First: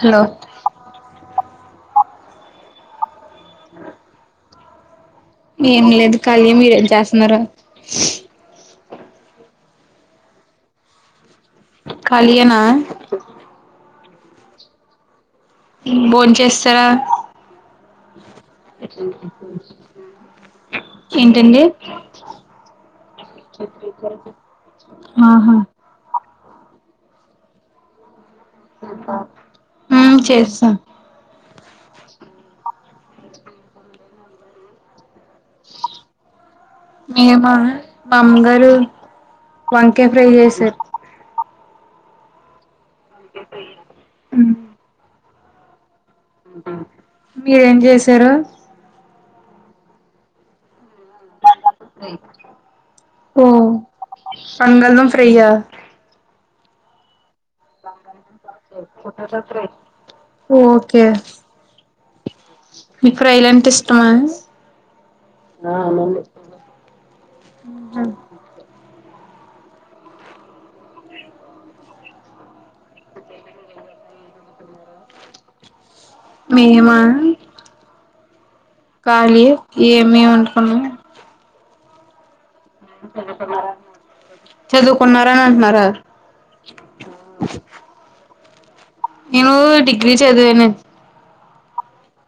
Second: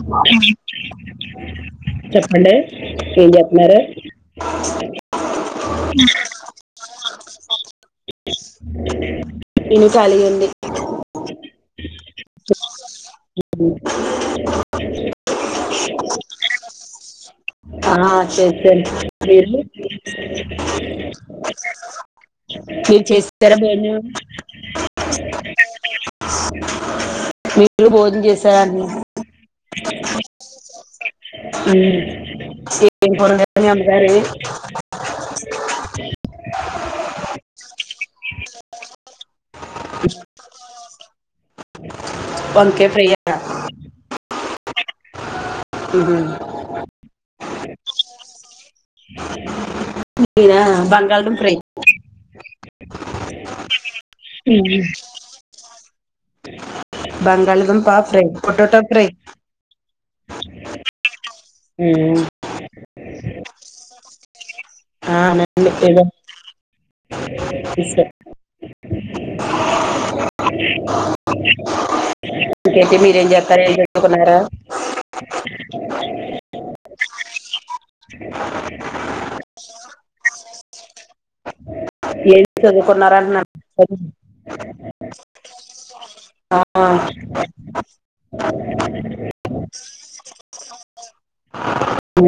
Hello చెప్పండీ ఏం చేతున్నరు ఏం లేదు కాలి మీరు ఏంచేస్తున్నారు నేను ఖాళీగా ఉండే ఖాళీయేనా భోన్ చేస్తరా ఆ చేసేసాను మీరు ఏంటండి మీరు చేసే సారా భోజనం ఆహా మీరు భోజనం జేసి సాని ఉమ్ చేస్తాం ఊ కా [unintelligible] మేమా మా అమ్మగారు వంకాయ ఫ్రై జెసారు వంక ఉ మీరేం జేసారు మి దా బంగాళ దుంప ఫ్రై ఓ పంగ ఫ్రీయా బంగాళ దుంపా ఫ్రై పోటాటో ఫ్రై ఓకే మీకు ఫ్రై లంటే ఇష్టమా ఆ పదం మిస్టేక్ [unintelligible] కతే మీరేం చెప్త ఏం చెకున్నారుర [unintelligible] మేమా కాాలియే ఏమి వండుకున్నా ఎ చదువుకున్నారా అంటున్నారు చదువుకున్నారని అంటున్నారా అ ఆ [inaudible] నువ్వు డిగ్రీ చదు [unintelligible] హు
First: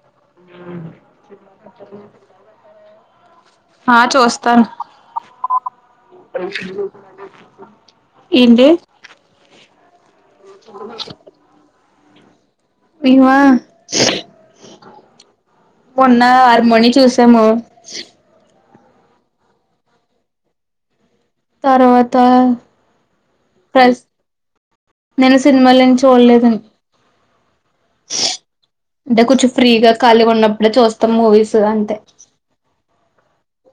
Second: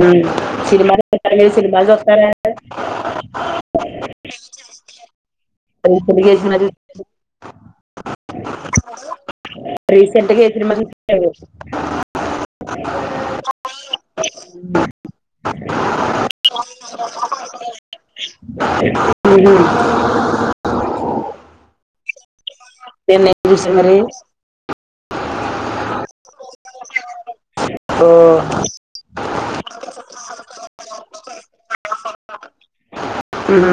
సినిమాలు [unintelligible] సినిమాలు చూస్తారా హా చూస్తాను ఏంటి రీసెంట్గా ఏ సినిమా చూసావ్ మిమ మొన్న ఆర మీ చూసాము మ్మ్ హ్మ్ తర్వాత చూసాను మరి ప్రస్ నేను సినిమాలు ఏమి చూడలేదండీ ఓ అంటే కొంచెం ఫ్రీగా ఖాళీగా ఉన్నప్పుడే చూస్తాం మూవీస్ అంతే హ్మ్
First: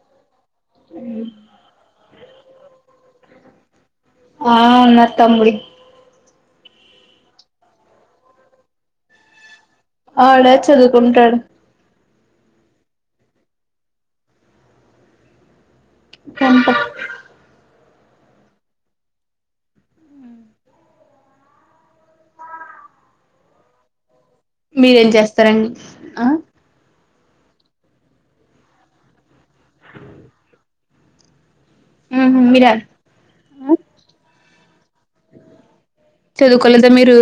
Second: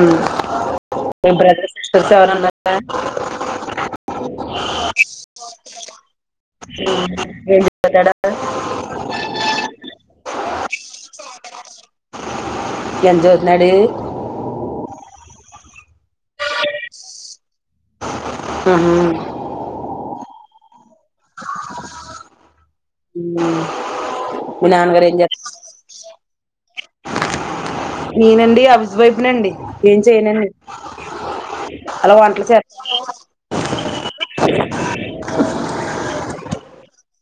మీ బ్రదర్ సిస్టర్స్ ఎవరన్నా ఆ ఉన్నాడు తముడి హ్మ్ ఎం చేస్తున్నాడు ఆడే చదువుకుంటాడు ఎం చదువుతున్నాడు టెన్త్ ఆహా [inaudible] మ్మ్ మీ నాన్నగారు మీరేం ఏం చేస్తారు చేస్తారండి ఆ నేనండి హౌస్ వైఫ్నండి ఏం చేయనండి అలా ఉహు వంటలు మీరా చేస్త చదువుకోలేదా మీరు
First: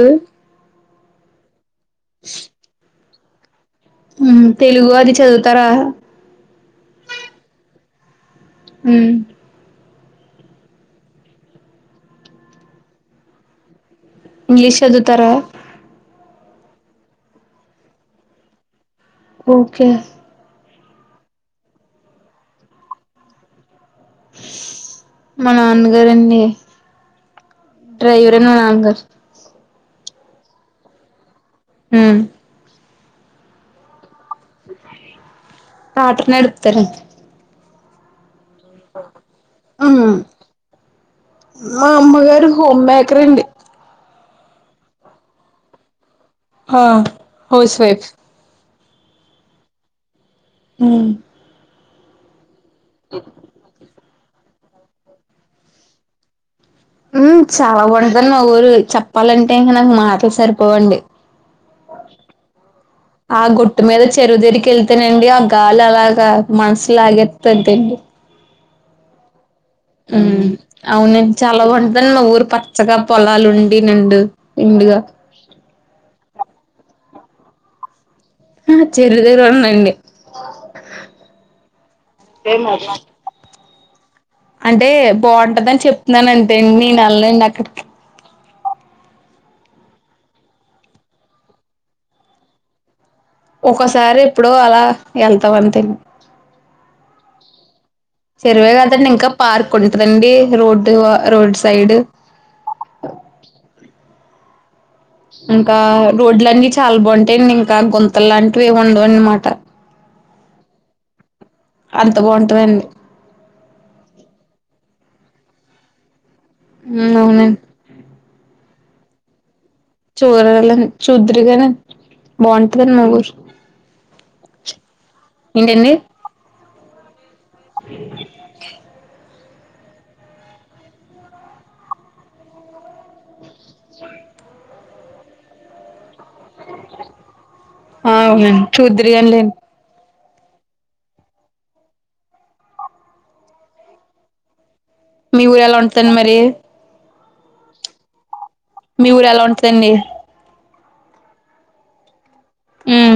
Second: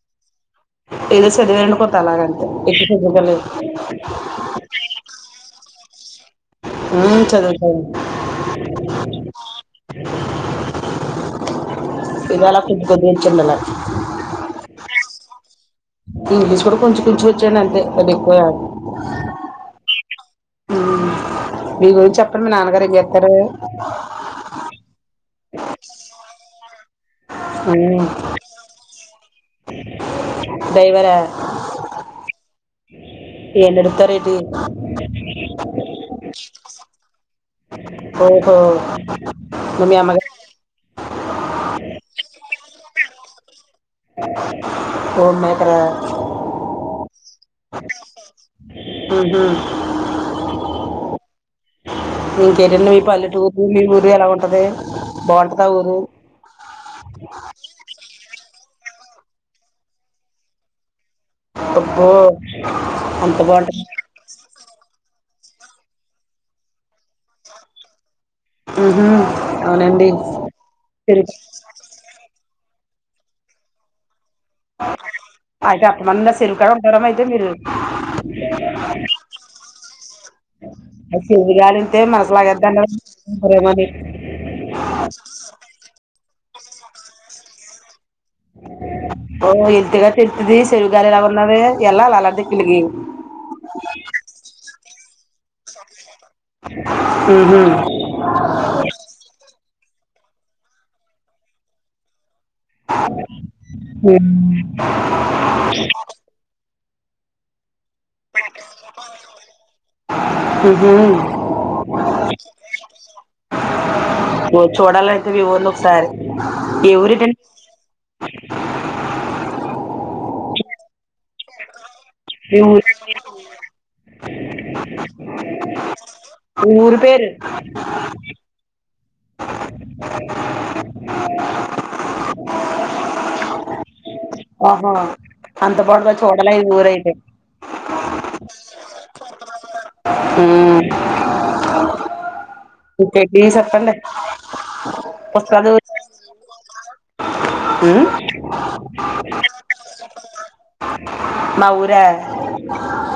ఏదో చదివా నండి కొంత అలాగ అంతే ఎక్కువ చదువుకోలేదు మ్మ్ తెలుగు అది చదువుతారా ఆ చదువుతానండి హ్మ్ ఇవాళ కొద్ది కొద్ది ఇచ్చిండు ఆలా ఇంగ్లీష్ చదుతార ఇంగ్లీష్ కూడా కొంచెం కొంచెం వచ్చాండి అంతే అది ఎక్కువ రాదు ఓకే మీ గురించి చెప్పండి మీ నాన్నగారు ఏం జేస్తారు మా నాన్నగారుండి మ్మ్ డ్రైవర్ అండి మా నాన్నగారు డ్రైవరా హ్మ్ ఏ నడుపుతారేంటి ట్రాక్టర్ నడుపుతారు ఓహో మీ అమ్మగారు మా అమ్మగారు హోమ్ మేకర్ అండి హోమ్ మేకర్ ఆ హా హౌస్ వైప్ ఆహా ఉమ్ ఇంకేంటండి మీ పల్లెటూరు మీ ఊరు ఎలా ఉంటది బాగుంటద ఊరు ఉమ్ చాలా బాంటదండి మా ఊరు చెప్పాలంటే ఇంగా నాకు మాటలు సరిపోవండి అబ్బో అంత ఆ గుట్ట బాగుంటది మీద చెరువు దేరి కెళ్తానండి ఆ గాలి అలాగా మనసులాగెతుందండి ఆహా మ్మ్ అవునండి చాలా బాగుంటందడి మా ఊరు పచ్చగా పొలాలు ఉండి నిండు నిండుగా అయితే ఆఫ్టర్నూన్ చెరువు కాడా ఉంటార అయితే మీరు ఆ చెల్ దగ్గర ఉన్నాయండీ అ శివుగాలంతే మనసులాగేద్దన్నేమని అంటే బాగుంటదిని చెప్తున్నాను అంతేండి నేను నలండి అక్కడికి ఓ ఇంతగా తెతుది చెరువు గలి ఎలా ఉన్న ఎల్లా అలా అలాంటిది కిలికి ఒకసారి ఇప్పుడు అలా వెళ్తాం అంతే ఆహా చెరివే కదండి ఇంకా పార్క్ ఉంటదండి రోడ్ రోడ్డు సైడ్ హ [inaudible] ఇంకా రోడ్లన్నీ చాలా బాగుంటాయండి ఇంకా గుం తలు లాంటివి ఏం ఉండవు అన్నమాట ఉహు అంత బాగుంటదండి ఇవి వండు ఒకసారి [unintelligible] ఎవరి ఉమ్ అవునండి చూరాలని చూదురుగానీ బాగుంటదండి మా ఊరు ఏంటండి అ [inaudible] ఊరు పేరు అ [unintelligible] ఆహా అంత బా చూడాల ఊరైతే ఆ అవునండి చూద్దురుగాని లేండి చెప్పండి మీ ఊరు పుస్తకాలు ఎలా ఉంటదండి మరి ఉమ్ మీ ఊరు ఎలా ఉంటదండి మా ఊరా ఉమ్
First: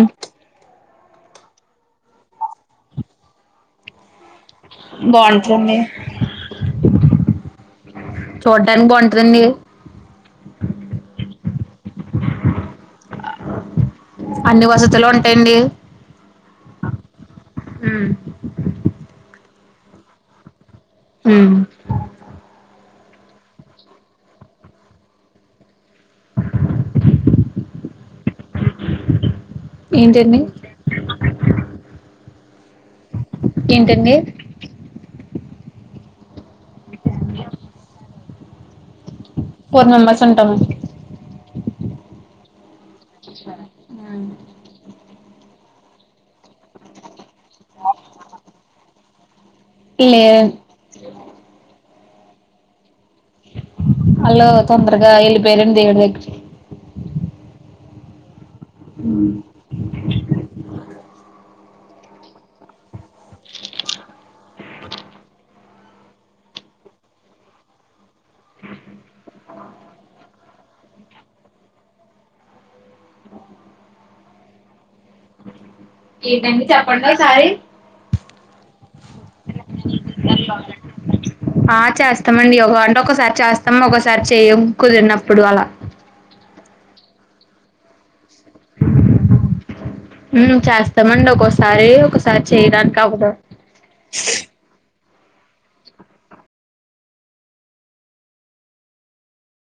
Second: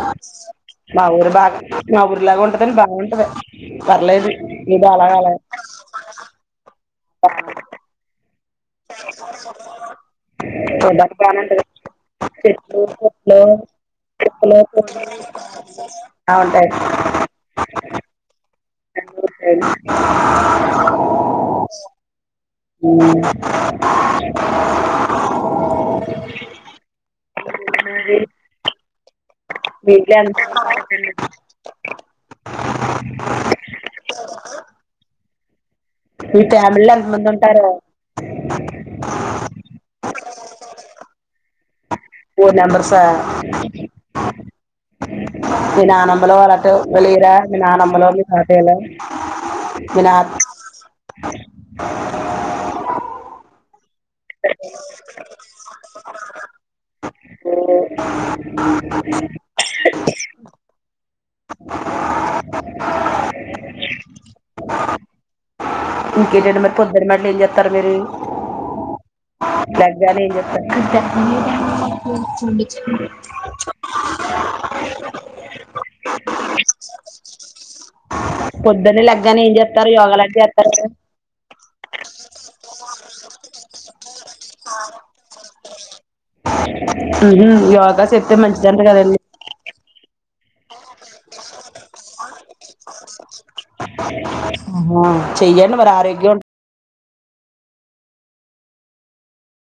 మా ఊరు బాగా మా ఊరి లాగా ఉంటదండి బాగుంటది పర్లేదు ఏదో బాగుంటదండి ఆ చూడ్డానికి బాగుంటదండి చూడడానికి బానే ఉంటది చెట్లు పుట్లు అన్ని వసతులు ఉంటాయండి ఆ ఉంటాయి అండి [inaudible] ఏ [inaudible] ఉమ్ అ [inaudible] అే [unintelligible] మీజ ఏంటండి [unintelligible] ఏంటండి మీ ఫ్యామిలీలో ఎంత మంది ఉంటారు ఫోర్ మెంబర్స్ ఉంటాము ఫోర్ మెంబర్సా మీ నాన్నమ్మలు అటు లేరా నానమ్మలు తాతయ్యలు ఇ [inaudible] [inaudible] ఆల్లు తొందరగా యెళ్ళిపోయారండి దేవుడి దగ్గరకి [inaudible] ఇంకేంటండి మరి పొద్దున్న మట్లు ఏం జేస్తారు మీరు లేవగానే ఏం జేస్తారు మీరు [unintelligible] ఏంటండి చెప్పండి ఒకసారి పొద్దున్న లేగానే ఏం జేత్తారు యోగా లాగ జేత్తార ఆ చేస్తామండి యోగా అంటే ఒకసారి చేస్తాం ఒకసారి చేయ్యం కుదిరినప్పుడు అలా హుహూ యోగా చేస్తే మంచిదంట గదండి ఉమ్ చేస్ చేస్తమండి ఒకొసారి ఒకసారి చేయడానికి అవదు ఆహా చెయ్యండి మరి ఆరోగ్యం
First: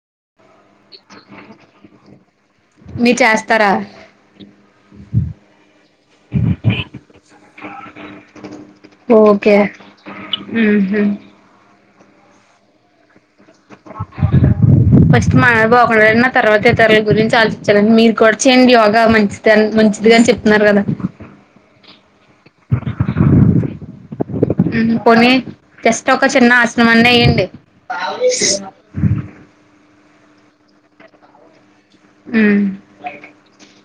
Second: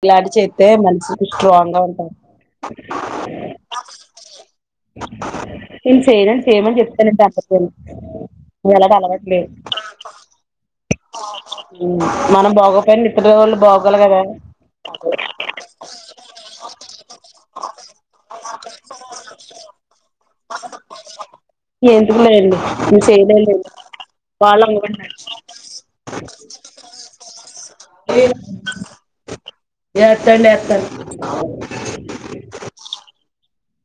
ఇలాంటి చేత్తె మనిషికి స్ట్రాంగ్ గా ఉంటది మీరు చేస్తారా నేన్ చేయనండి చేయమని చెప్తానండి తప్పితే నాక్ అలాంటి అలవట్లేద్ ఉమ్ మ్ మనం బాగొపోయిన ఇప్పంట్లో వాళ్ళు బాగొలి కదా! [unintelligible] ఫస్ట్ మా బాగున్నా తర్వాత ఇతరుల గురించి ఆలోచించాలండి. మీరు కూడా చేయండి యోగా మంచిదన్ మంచిది అని చెప్ ఎందుకు లేండి నేన్ చేయలేన్ లేండి మ్ హు పోని జస్ట్ ఒక చిన్న ఆసనం అన్న ఎయ్యండి. ఏ ఎత్తండ్ ఎత్తన్. ఉమ్ మ్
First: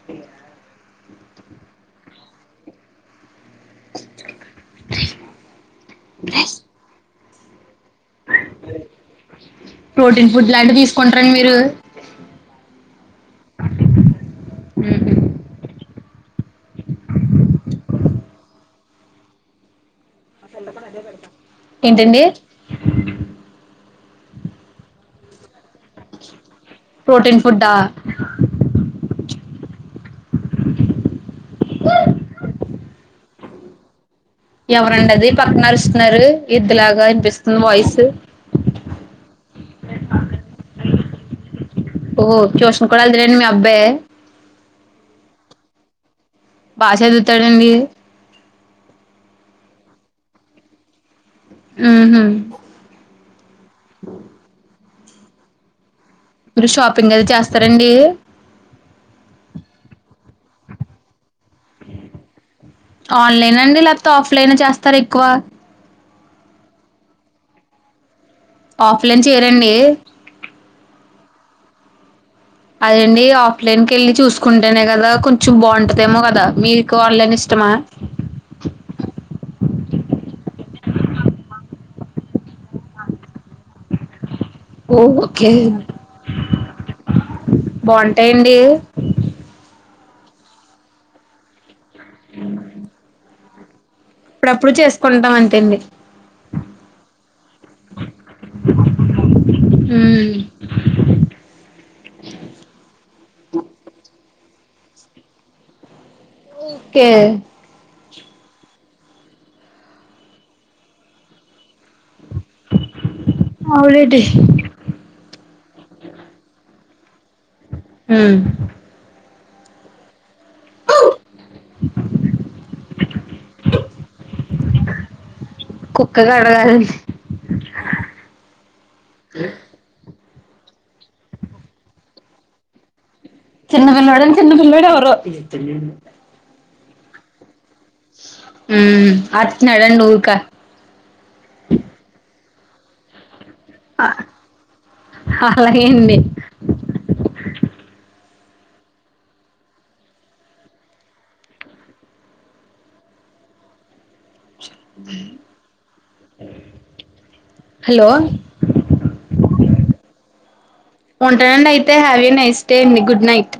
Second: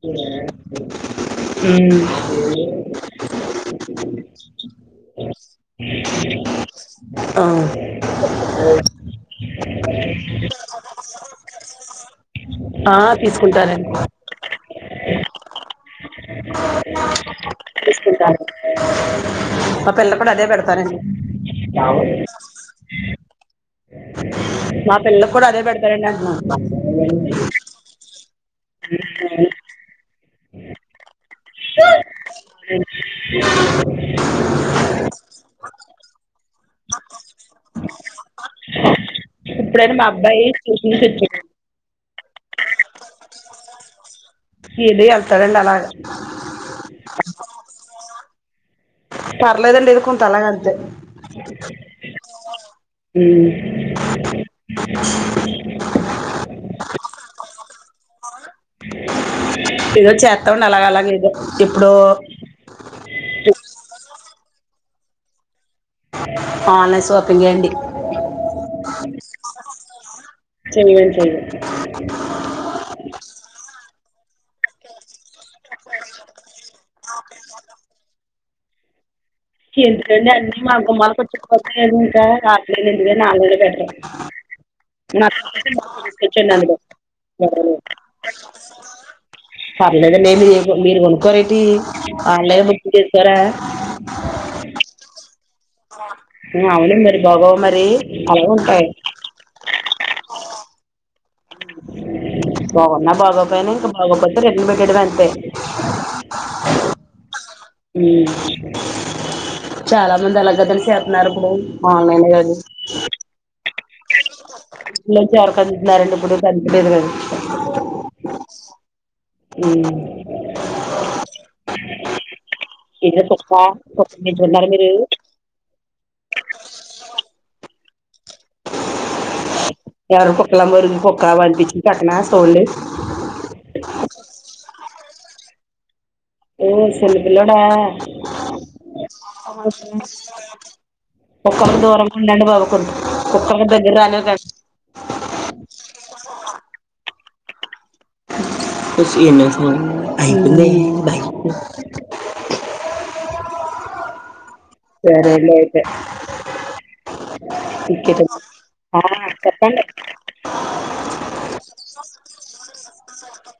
ప్రోటీన్ ఫుడ్ లాంటివి తీసుకుంటారండి మీరు ఆ [unintelligible] ఆ తీసుకుంటారండి. మ్ హు తీసుకుంటారు పప్ పిల్ల కూడా అదే పెడతనంది ఏంటండి మా పిల్లకు కూడా అదే పెడత్ పెయిన్డంటన. ప్రోటీన్ ఫుడ్డా [unintelligible] ఎవరండది పక్కనరుస్తున్నరు ఇద్ లాగా అనిపిస్తుంది వాయిసు. యినిపిచ్చిన ఓహ్ ట్యూషన్ కూడ ఎళ్తాడ అండి మీ అబ్బాయి? ఇది వెళ్తాడండి అలాగ బా చదువుతాడండి. పర్లేదండి ఏదో కొంత అలాగంతే. మ్ హు మ్ ఉ [unintelligible] మీరు షాపింగ్ అది చేస్తరండి? చేస్తమండి అలాగలాగేదొ ఎప్పుడో. ఆన్లైన్ అండి. లేకపోతే, ఆఫ్లైన్ లో చేస్తారా ఎక్కువ? ఆన్లైన్ సోపింగే అండి. ఆఫ్లైన్ చేయరండి చేయగాన్ చేయడు. అదండీ ఇగ ఆఫ్లైన్ కేళ్ళి, చూసుకుంటేనే కదా! కొంచెం బాగుంటదేమో గదా! మీకు ఆన్లైన్ ఇష్టమా? [unintelligible] ఎందుకండి అన్ని మా గుమ్మాలకోచ్చి పోతలేదు. ఇంకా రాట్లేదు ఎందుకని ఆన్లైనే బేటరు. ఓ ఓకే నచ్చితే బాగ తీసుకోచ్చన్ అందులో ఎవరో బాగుంటాయండి షా మీ దగ్గర లేంది మీరు కొనుక్కోరేటి ఆన్లైన్ బుకింగ్ చేసుకోరా? అప్పుడప్పుడు చేసుకుంటాం అన్ ఉ అవును మరి. బాగోవా మరీ, అలాగే ఉంటాయి. మ్ బాగున్నా, బాగోపోయినా ఇంక బాగోపోతే, రిటర్న్ పెట్టేయడమే అంతె. కె చాలా మంది అలగద్దని సేతున్నారు ఇప్పుడు ఆన్లైన్ ఎ అన్ని అవులేడి. ఇప్పనుంచి అరక దింతున్నారండి ఇప్పుడు కాని పేదవారు మ్ మ్ అవు [unintelligible] మీరు [unintelligible] అ ఎరు పొక్కలం వరుం పొక్క వడ్డించి కట్టనా సోలే. చిన్నపిలోడున్ చిన్న పిల్లోడెవరో. ! ఊ సిన్నపిల్లోడా.? ఉమ్ అరుస్తున్నాడండి ఊరిక ఒక్కప్పు దూరంగుండండి బాబు. కొక్క్ కుక్కల్ని దగ్గరానివ్కండి. అలాగే అండి [unintelligible] సరేలే ఐతే. హలో [inaudible] ఆ చెప్పండి. ! ఉంటానండి అయితే. హ్యావే నైస్ డే అండి. ! Good night.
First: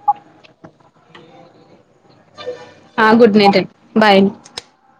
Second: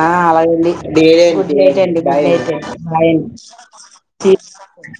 ఆ అలాగెండి డే, గుడ్డు నైట్ అండి. బాయ్ అయితే, బాయ్ ఆ గుడ్ నైట్ బాయ్ అండి అండి. [inaudible]